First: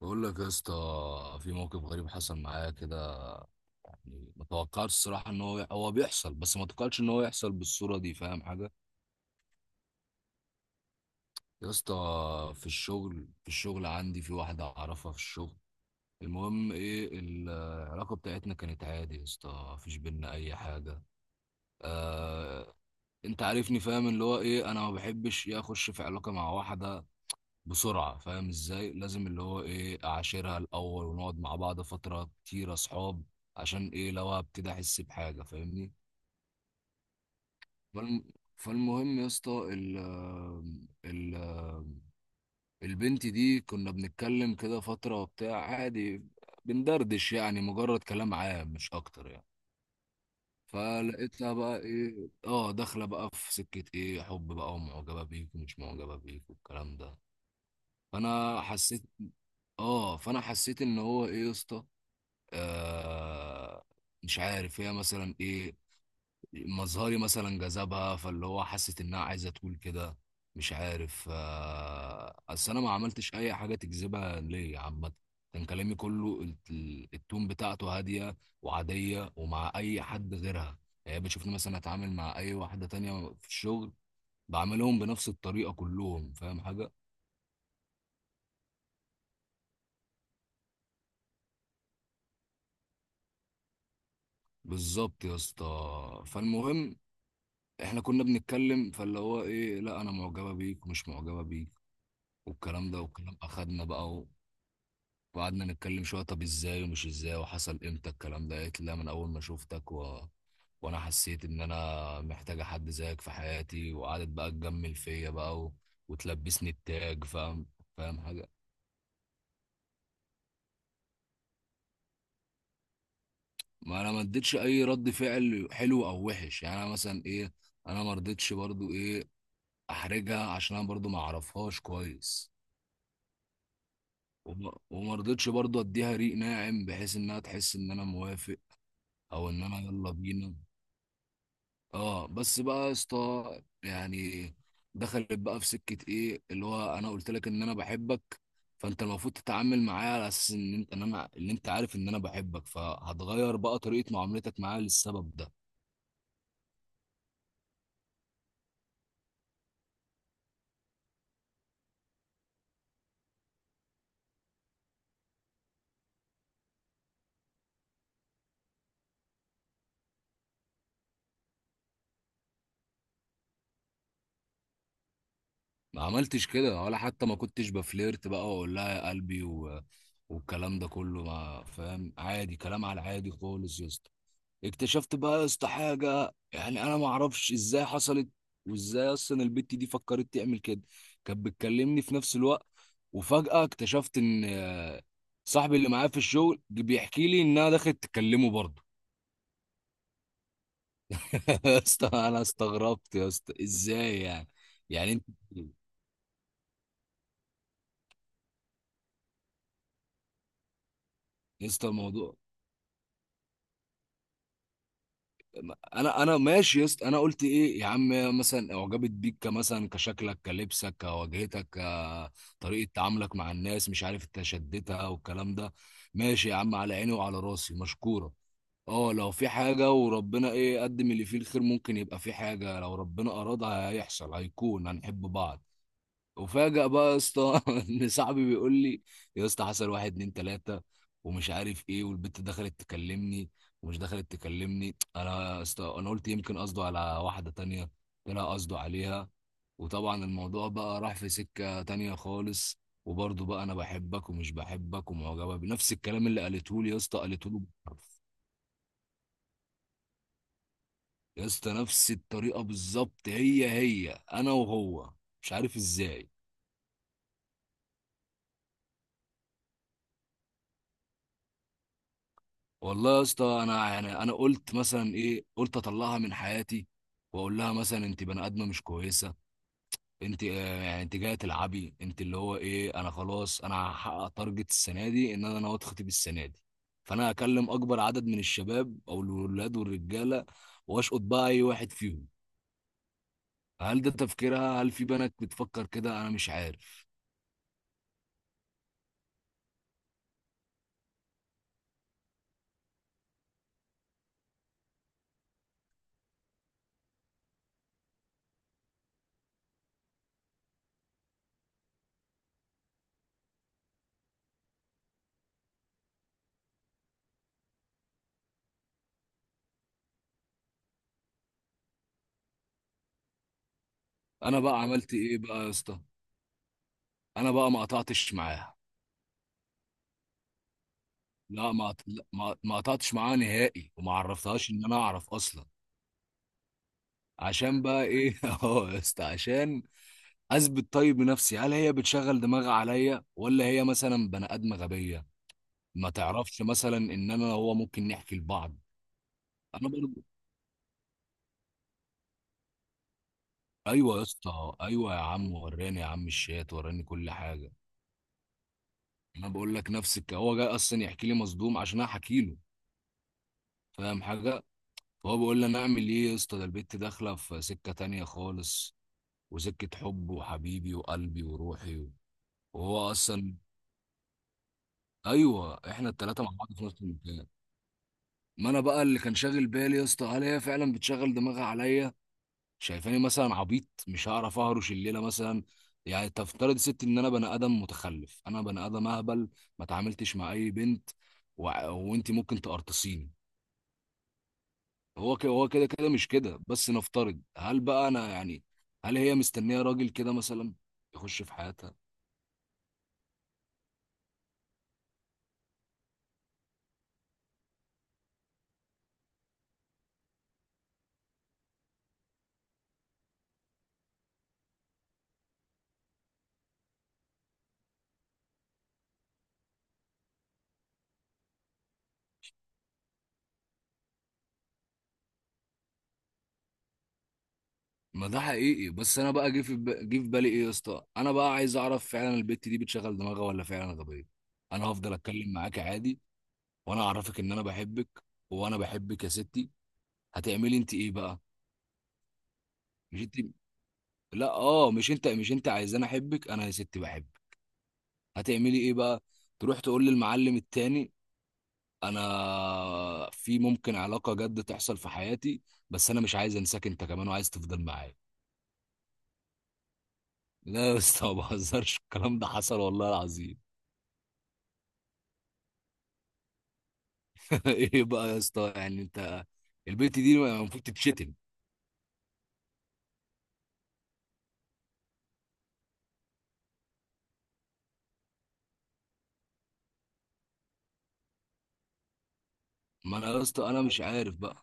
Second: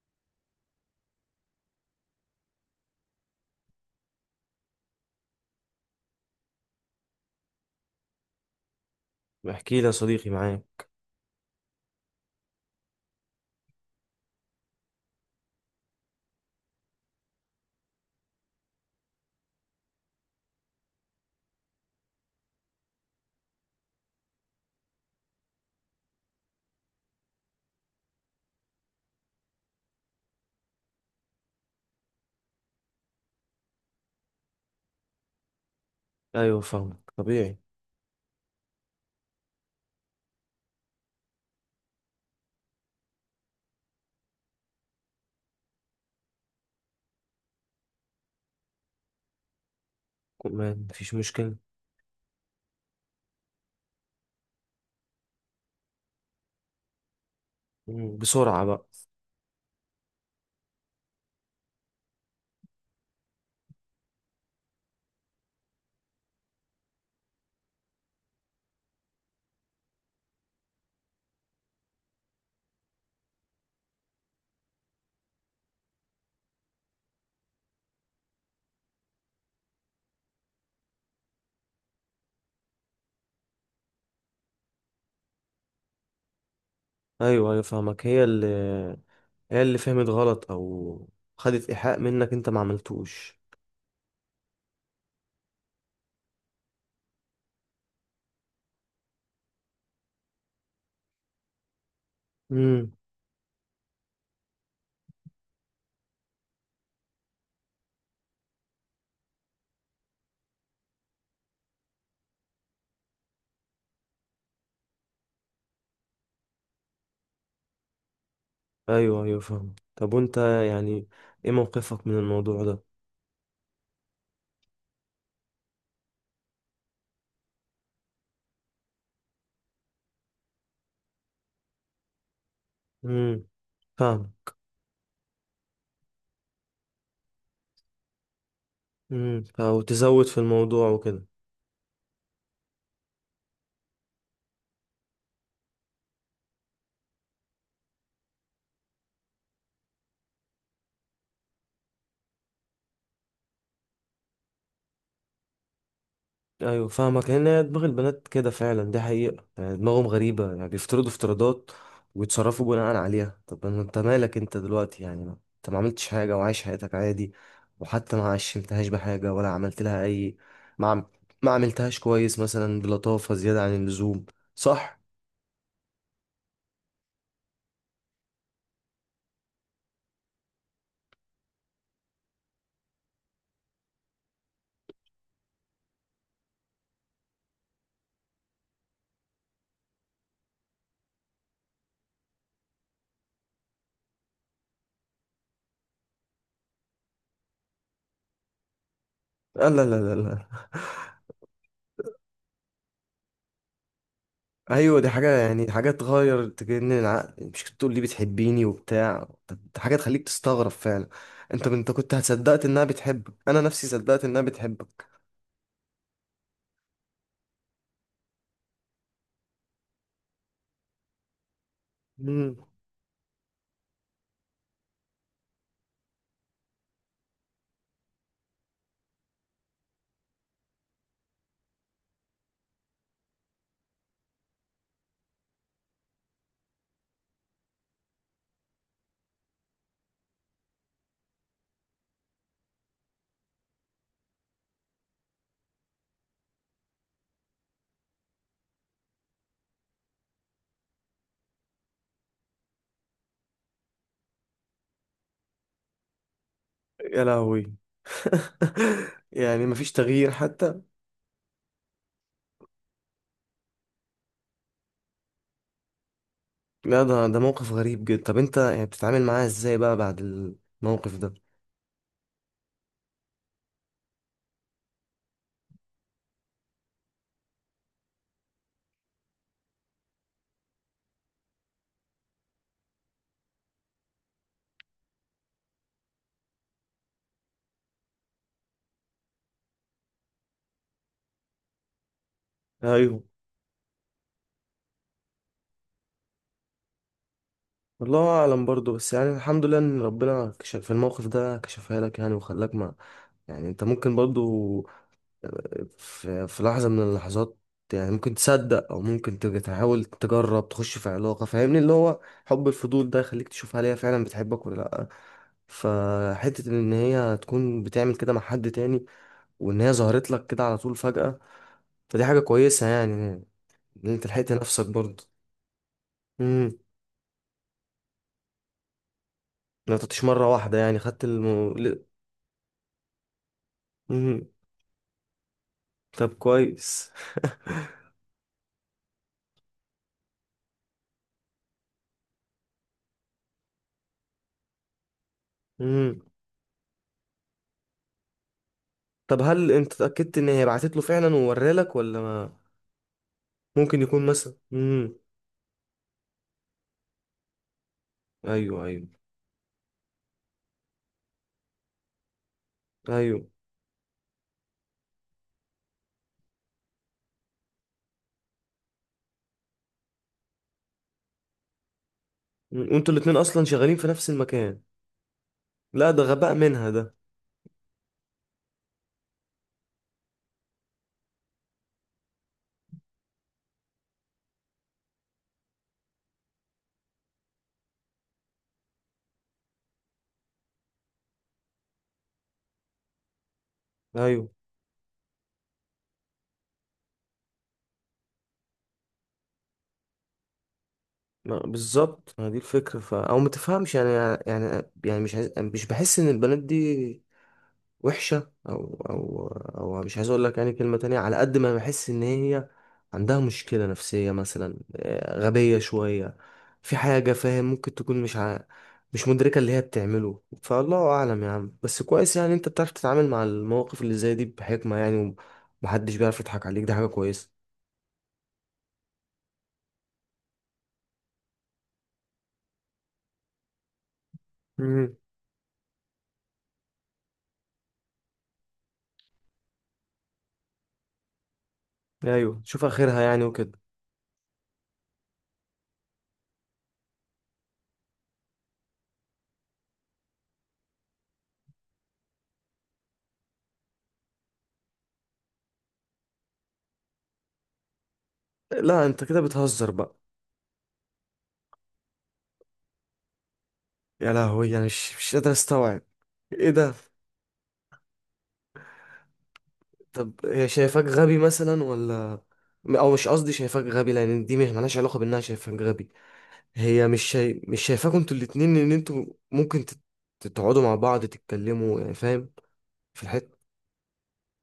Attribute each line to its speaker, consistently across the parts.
Speaker 1: بقول لك يا اسطى، في موقف غريب حصل معايا كده. يعني ما توقعتش الصراحه ان هو بيحصل، بس ما توقعتش ان هو يحصل بالصوره دي. فاهم حاجه؟
Speaker 2: احكي لي يا صديقي، معاك.
Speaker 1: يا اسطى، في الشغل عندي في واحده اعرفها في الشغل. المهم ايه، العلاقه بتاعتنا كانت عادي يا اسطى، مفيش بينا اي حاجه. آه. انت عارفني، فاهم اللي هو ايه، انا ما بحبش يا اخش في علاقه مع واحده بسرعة. فاهم ازاي؟ لازم اللي هو ايه، اعاشرها الاول، ونقعد مع بعض فترة كتير اصحاب. عشان ايه؟ لو هبتدي احس بحاجة. فاهمني؟
Speaker 2: ايوه، فاهمك، طبيعي.
Speaker 1: فالم... فالمهم يا اسطى، ال... البنت دي كنا بنتكلم كده فترة وبتاع، عادي. بندردش، يعني مجرد كلام عام مش اكتر يعني.
Speaker 2: ما فيش
Speaker 1: فلقيتها
Speaker 2: مشكله.
Speaker 1: بقى ايه، اه، داخلة بقى في سكة ايه، حب بقى، ومعجبة بيك ومش معجبة بيك والكلام ده. فانا
Speaker 2: بسرعه بقى.
Speaker 1: حسيت. اه فانا حسيت ان هو ايه يا اسطى. آه. مش عارف هي مثلا ايه، مظهري مثلا جذبها، فاللي هو حست انها عايزه تقول كده. مش عارف. اصل انا ما عملتش اي حاجه تجذبها ليا عامه. كان كلامي كله التون بتاعته هاديه وعاديه، ومع اي حد غيرها يعني. هي بتشوفني مثلا اتعامل مع اي واحده تانية في الشغل، بعملهم بنفس الطريقه كلهم. فاهم حاجه؟
Speaker 2: ايوه ايوه فاهمك. هي اللي فهمت غلط، او خدت ايحاء منك انت ما عملتوش.
Speaker 1: بالظبط يا اسطى. فالمهم، احنا كنا بنتكلم، فاللي هو ايه، لا انا معجبه بيك ومش معجبه بيك والكلام
Speaker 2: امم.
Speaker 1: ده والكلام. اخدنا بقى وقعدنا نتكلم شويه، طب ازاي ومش ازاي وحصل امتى الكلام ده. قالت لي لا، من اول ما شفتك وانا حسيت ان انا محتاجه حد زيك في حياتي. وقعدت بقى تجمل فيا بقى وتلبسني التاج. فاهم؟ فاهم حاجه؟
Speaker 2: ايوه ايوه فاهم. طب وانت يعني ايه موقفك من الموضوع ده؟
Speaker 1: ما انا ما اديتش اي رد فعل حلو او وحش يعني. انا مثلا ايه، انا ما رضيتش برضو ايه احرجها عشان انا برضو ما اعرفهاش كويس.
Speaker 2: امم. فاهم.
Speaker 1: وما رضيتش برضه اديها ريق ناعم بحيث انها تحس ان انا موافق، او ان انا
Speaker 2: او
Speaker 1: يلا
Speaker 2: تزود في
Speaker 1: بينا.
Speaker 2: الموضوع وكده.
Speaker 1: اه، بس بقى يا اسطى يعني، دخلت بقى في سكه ايه، اللي هو انا قلت لك ان انا بحبك، فانت المفروض تتعامل معايا على اساس ان انت، ان انا، ان انت عارف ان انا بحبك، فهتغير بقى طريقه معاملتك معايا للسبب ده.
Speaker 2: ايوه فاهمك، لان هي دماغ البنات كده فعلا، دي حقيقة. يعني دماغهم غريبة، يعني بيفترضوا افتراضات ويتصرفوا بناء عليها. طب ما انت مالك انت دلوقتي، يعني انت ما عملتش حاجة وعايش حياتك عادي. وحتى ما عشمتهاش بحاجة ولا عملت لها اي. ما عم... ما عملتهاش كويس مثلا بلطافة زيادة عن اللزوم، صح؟
Speaker 1: ما عملتش كده، ولا حتى ما كنتش بفليرت بقى واقول لها يا قلبي والكلام ده كله. ما فاهم، عادي، كلام على العادي خالص يا اسطى. اكتشفت بقى يا اسطى حاجه، يعني انا ما اعرفش ازاي حصلت، وازاي اصلا البت دي فكرت تعمل كده. كانت بتكلمني في نفس الوقت، وفجاه اكتشفت ان آه، صاحبي اللي معايا في الشغل جه بيحكي لي انها دخلت تكلمه برضه.
Speaker 2: لا لا لا لا لا.
Speaker 1: يا اسطى، انا استغربت يا اسطى، ازاي يعني؟
Speaker 2: ايوه دي
Speaker 1: يعني انت.
Speaker 2: حاجه، يعني حاجه تغير، تجنن العقل. مش كنت تقول لي بتحبيني وبتاع؟ طب دي حاجه تخليك تستغرب فعلا. انت
Speaker 1: يا اسطى
Speaker 2: انت كنت
Speaker 1: الموضوع،
Speaker 2: هتصدقت انها بتحبك، انا نفسي صدقت انها بتحبك.
Speaker 1: انا ماشي يا اسطى. انا قلت ايه يا عم، مثلا اعجبت بيك، كمثلا كشكلك كلبسك كواجهتك
Speaker 2: مم.
Speaker 1: كطريقه تعاملك مع الناس، مش عارف انت شدتها والكلام ده. ماشي يا عم، على عيني وعلى راسي، مشكوره. اه، لو في حاجه وربنا ايه قدم اللي فيه الخير، ممكن يبقى في حاجه. لو ربنا ارادها هيحصل، هيكون هنحب بعض. وفاجأ بقى يا اسطى ان صاحبي بيقول لي يا اسطى، حصل واحد اتنين تلاته ومش عارف ايه، والبت دخلت تكلمني، ومش دخلت تكلمني انا يا اسطى. انا قلت يمكن قصده على واحده تانيه، طلع قصده عليها. وطبعا الموضوع بقى راح في سكه تانيه خالص. وبرضه بقى انا بحبك ومش بحبك ومعجبه، بنفس الكلام اللي قالته لي يا اسطى
Speaker 2: يا
Speaker 1: قالته له
Speaker 2: لهوي.
Speaker 1: بالحرف.
Speaker 2: يعني مفيش تغيير حتى؟
Speaker 1: يا اسطى، نفس الطريقه بالظبط، هي هي، انا وهو. مش عارف ازاي.
Speaker 2: لا، ده موقف غريب جدا. طب انت يعني بتتعامل معاها ازاي بقى بعد الموقف ده؟
Speaker 1: والله يا اسطى، انا يعني، انا قلت مثلا ايه، قلت اطلعها من حياتي، واقول لها مثلا انت بني ادمه مش كويسه، انت آه، يعني انت جايه تلعبي، انت اللي هو ايه، انا خلاص انا هحقق تارجت السنه دي، ان انا ناوي اتخطب السنه دي. فانا هكلم اكبر عدد من الشباب او الولاد والرجاله، واشقط بقى اي واحد فيهم.
Speaker 2: ايوه،
Speaker 1: هل ده تفكيرها؟ هل في بنات بتفكر كده؟ انا مش عارف.
Speaker 2: والله اعلم برضه، بس يعني الحمد لله ان ربنا كشف في الموقف ده، كشفها لك يعني، وخلاك ما... يعني انت ممكن برضه في لحظة من اللحظات يعني ممكن تصدق، او ممكن تحاول تجرب تخش في علاقة، فاهمني، اللي هو حب الفضول ده يخليك تشوف هل هي فعلا بتحبك ولا لا. فحتة ان هي تكون بتعمل كده مع حد تاني، وان هي ظهرت لك كده على طول فجأة، فدي حاجة كويسة يعني، ان انت لحقت
Speaker 1: انا بقى
Speaker 2: نفسك
Speaker 1: عملت
Speaker 2: برضه.
Speaker 1: ايه بقى يا اسطى؟
Speaker 2: امم.
Speaker 1: انا بقى ما قطعتش معاها.
Speaker 2: ما تعطيش مرة واحدة يعني، خدت الم...
Speaker 1: لا، ما
Speaker 2: ل-
Speaker 1: لا، ما ما قطعتش معاها نهائي، وما
Speaker 2: مم.
Speaker 1: عرفتهاش ان انا اعرف اصلا.
Speaker 2: طب كويس.
Speaker 1: عشان بقى ايه، اهو يا اسطى، عشان اثبت طيب بنفسي، هل هي بتشغل دماغها عليا، ولا هي مثلا بني ادم غبيه؟ ما
Speaker 2: امم.
Speaker 1: تعرفش مثلا ان انا هو ممكن نحكي لبعض.
Speaker 2: طب هل
Speaker 1: انا
Speaker 2: انت
Speaker 1: برضو.
Speaker 2: اتأكدت ان هي بعتت له فعلا وورالك، ولا ما ممكن
Speaker 1: ايوه يا
Speaker 2: يكون مثلا؟
Speaker 1: اسطى، ايوه يا عم، وراني يا عم الشات، وراني كل حاجه.
Speaker 2: ايوه ايوه.
Speaker 1: انا بقول لك نفس هو جاي اصلا يحكي لي مصدوم عشان انا احكي له.
Speaker 2: ايوه
Speaker 1: فاهم حاجه؟ فهو بيقول لي انا اعمل ايه يا اسطى، ده البت داخله في سكه تانية خالص، وسكة حب وحبيبي وقلبي وروحي وهو
Speaker 2: وانتوا الاتنين
Speaker 1: أصلا.
Speaker 2: اصلا شغالين في نفس المكان؟
Speaker 1: أيوه، إحنا
Speaker 2: لا ده
Speaker 1: التلاتة مع
Speaker 2: غباء
Speaker 1: بعض في
Speaker 2: منها
Speaker 1: نفس
Speaker 2: ده.
Speaker 1: المكان. ما أنا بقى اللي كان شاغل بالي يا اسطى، هل هي فعلا بتشغل دماغها عليا؟ شايفاني مثلا عبيط، مش هعرف أهرش الليلة مثلا، يعني تفترض يا ستي إن أنا بني آدم متخلف، أنا بني آدم أهبل، ما تعاملتش مع أي بنت و... وأنت ممكن تقرطصيني.
Speaker 2: ايوه،
Speaker 1: هو كده، هو كده كده، مش كده. بس نفترض، هل بقى أنا يعني، هل هي مستنية راجل كده مثلا يخش في
Speaker 2: ما
Speaker 1: حياتها؟
Speaker 2: بالظبط، ما دي الفكره او ما تفهمش يعني. يعني مش بحس ان البنات دي وحشه، او او مش عايز اقول لك يعني كلمه تانية. على قد ما بحس ان هي عندها مشكله نفسيه مثلا، غبيه شويه، في حاجه، فاهم؟ ممكن تكون مش مدركه اللي هي بتعمله. فالله اعلم يا عم، بس كويس يعني انت بتعرف تتعامل مع المواقف اللي زي دي بحكمه يعني، ومحدش بيعرف يضحك عليك، دي حاجه كويسه.
Speaker 1: ما ده حقيقي. بس انا بقى جه في جه في بالي ايه يا اسطى، انا بقى عايز اعرف فعلا البت دي بتشغل دماغها ولا فعلا غبيه. انا هفضل
Speaker 2: امم.
Speaker 1: اتكلم معاك عادي، وانا اعرفك ان انا بحبك. وانا بحبك يا ستي، هتعملي انت ايه بقى؟
Speaker 2: ايوه شوف اخرها
Speaker 1: مش انت.
Speaker 2: يعني وكده.
Speaker 1: لا اه، مش انت، مش انت عايزاني احبك؟ انا يا ستي بحبك، هتعملي ايه بقى؟ تروح تقول للمعلم التاني، انا في ممكن علاقه جد تحصل في حياتي، بس انا مش عايز انساك انت كمان، وعايز تفضل معايا.
Speaker 2: لا انت كده بتهزر بقى؟
Speaker 1: لا يا اسطى، ما بهزرش، الكلام ده حصل والله العظيم.
Speaker 2: يا لهوي، انا مش قادر استوعب، ايه ده؟
Speaker 1: ايه بقى يا اسطى يعني انت، البنت
Speaker 2: طب
Speaker 1: دي
Speaker 2: هي
Speaker 1: المفروض
Speaker 2: شايفاك
Speaker 1: تتشتم.
Speaker 2: غبي مثلا، ولا... او مش قصدي شايفاك غبي، لان دي مش مالهاش علاقه بانها شايفاك غبي. هي مش شايفاكوا انتوا الاتنين ان انتوا ممكن تقعدوا مع بعض تتكلموا يعني، فاهم؟
Speaker 1: ما
Speaker 2: في
Speaker 1: انا يا
Speaker 2: الحته.
Speaker 1: اسطى انا مش عارف بقى.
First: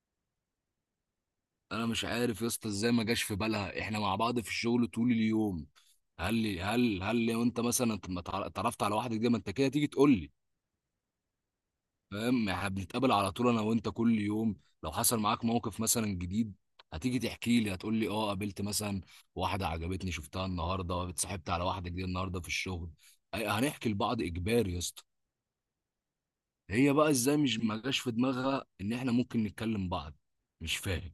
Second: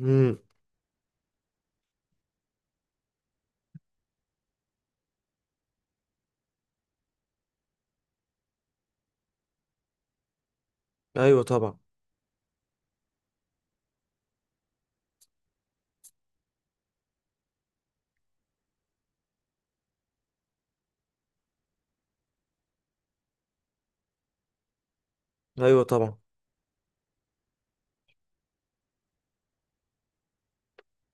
Speaker 2: امم.
Speaker 1: انا مش عارف يا اسطى ازاي ما جاش في بالها احنا مع بعض في الشغل طول اليوم. هل لي هل هل لو انت مثلا ما تع- اتعرفت على واحده، دي ما انت كده تيجي تقول لي.
Speaker 2: ايوه طبعا.
Speaker 1: فاهم؟ احنا بنتقابل على طول انا وانت كل يوم، لو حصل معاك موقف مثلا جديد هتيجي تحكي لي، هتقول لي اه قابلت مثلا واحده عجبتني شفتها النهارده، اتصاحبت على واحده جديده النهارده في الشغل. هنحكي لبعض اجباري يا اسطى.
Speaker 2: ايوه طبعا.
Speaker 1: هي بقى ازاي مش ما جاش في دماغها ان احنا ممكن نتكلم بعض؟ مش فاهم.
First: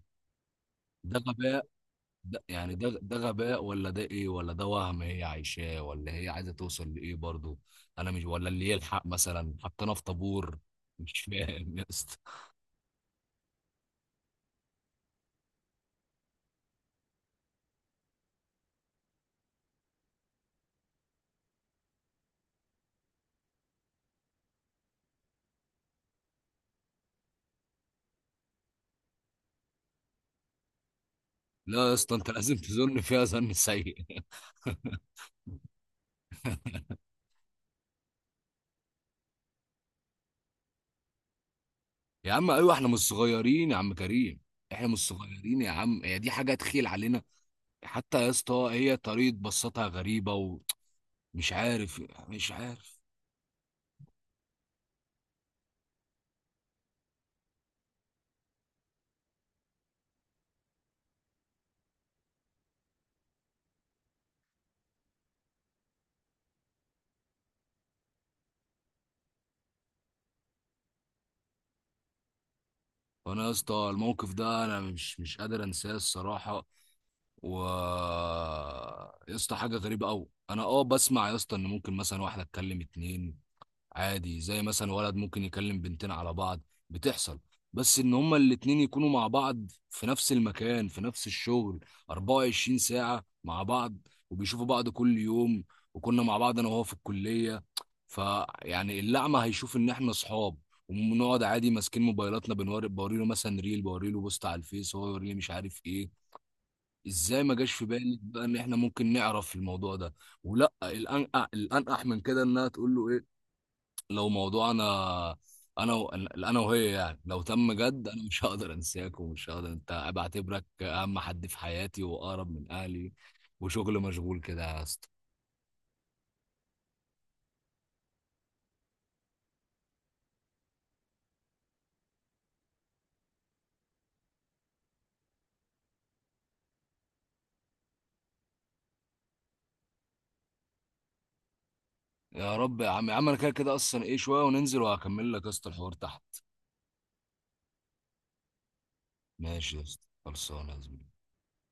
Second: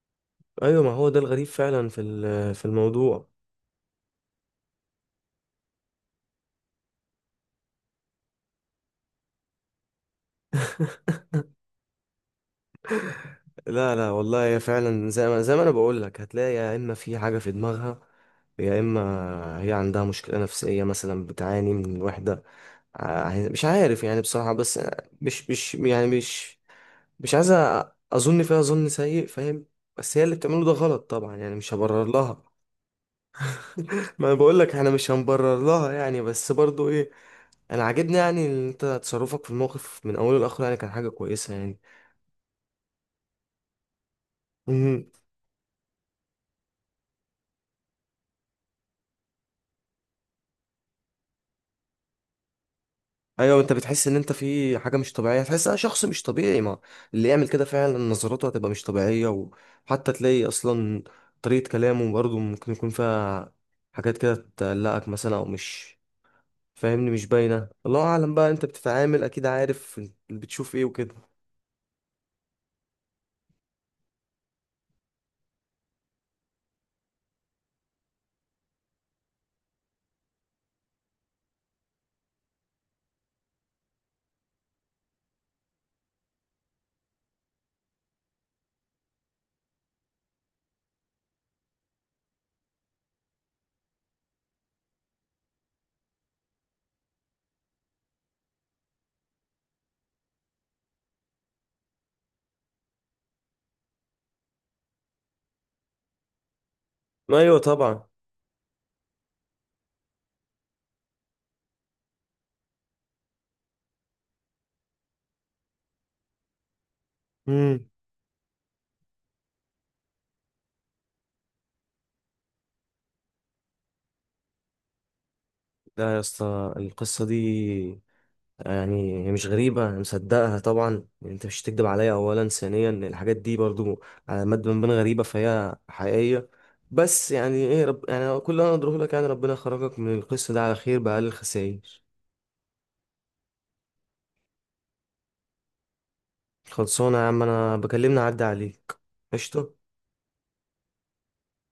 Speaker 2: ايوه، ما هو ده
Speaker 1: ده
Speaker 2: الغريب
Speaker 1: غباء.
Speaker 2: فعلا
Speaker 1: ده
Speaker 2: في
Speaker 1: يعني ده
Speaker 2: الموضوع.
Speaker 1: غباء، ولا ده ايه، ولا ده وهم هي عايشاه، ولا هي عايزه توصل لايه برضو؟ انا مش ولا اللي يلحق مثلا حطينا في طابور. مش فاهم يا اسطى.
Speaker 2: لا لا والله، هي فعلا زي ما انا بقول لك، هتلاقي يا اما في حاجه في دماغها، يا اما هي عندها مشكله نفسيه مثلا، بتعاني من الوحده. مش عارف يعني بصراحه، بس مش يعني مش عايز اظن فيها ظن سيء، فاهم؟ بس هي اللي بتعمله ده غلط طبعا، يعني مش
Speaker 1: لا يا
Speaker 2: هبرر
Speaker 1: اسطى، انت
Speaker 2: لها.
Speaker 1: لازم تظن فيها ظن سيء.
Speaker 2: ما انا بقول لك احنا مش هنبرر لها يعني، بس برضو ايه، انا عاجبني يعني ان انت تصرفك في الموقف من اوله لاخره يعني كان حاجه كويسه.
Speaker 1: يا عم ايوه، احنا مش صغيرين يا عم كريم، احنا مش
Speaker 2: يعني،
Speaker 1: صغيرين يا عم، هي دي حاجه تخيل علينا. حتى يا اسطى هي طريقه بصتها غريبه، ومش عارف، مش عارف.
Speaker 2: ايوه انت بتحس ان انت في حاجه مش طبيعيه، تحس انا شخص مش طبيعي، ما اللي يعمل كده فعلا نظراته هتبقى مش طبيعيه، وحتى تلاقي اصلا طريقه كلامه برضه ممكن يكون فيها حاجات كده تقلقك مثلا، او مش فاهمني، مش باينه. الله اعلم بقى، انت بتتعامل اكيد عارف اللي بتشوف ايه وكده.
Speaker 1: فانا يا اسطى الموقف ده انا مش قادر انساه الصراحه. و، يا اسطى حاجه غريبه قوي. انا اه بسمع يا اسطى ان ممكن مثلا واحده تكلم اتنين، عادي، زي مثلا ولد ممكن يكلم بنتين على بعض، بتحصل. بس ان هما الاتنين يكونوا مع بعض في نفس المكان، في نفس الشغل، 24 ساعة مع بعض، وبيشوفوا بعض كل يوم، وكنا مع بعض انا وهو في الكلية، فيعني اللعمة هيشوف ان احنا صحاب، ونقعد عادي ماسكين موبايلاتنا بنوري بوريله مثلا، ريل بوريله بوست على الفيس، هو يوريني مش عارف ايه. ازاي ما
Speaker 2: ايوه
Speaker 1: جاش في
Speaker 2: طبعا.
Speaker 1: بالي بقى ان احنا ممكن نعرف الموضوع ده؟ ولا الانقح من كده، انها تقول له ايه، لو موضوع انا، انا وهي يعني، لو تم
Speaker 2: امم.
Speaker 1: جد، انا مش هقدر انساك، ومش هقدر، انت بعتبرك اهم حد في حياتي واقرب من اهلي، وشغل مشغول كده يا اسطى.
Speaker 2: لا يا اسطى، القصه دي يعني هي مش غريبة، أنا مصدقها طبعا، يعني أنت مش هتكدب عليا. أولا، ثانيا الحاجات دي برضو على مد من بين غريبة، فهي حقيقية. بس يعني إيه رب، يعني كل اللي أنا أقدره لك يعني، ربنا يخرجك من القصة ده على خير بأقل الخسائر.
Speaker 1: يا رب يا عم. يا عم انا كده كده اصلا ايه، شويه وننزل وهكمل لك يا اسطى الحوار تحت.
Speaker 2: خلصانة يا عم، أنا بكلمنا عدى عليك. قشطة.
Speaker 1: ماشي يا اسطى، خلصانه يا زميلي.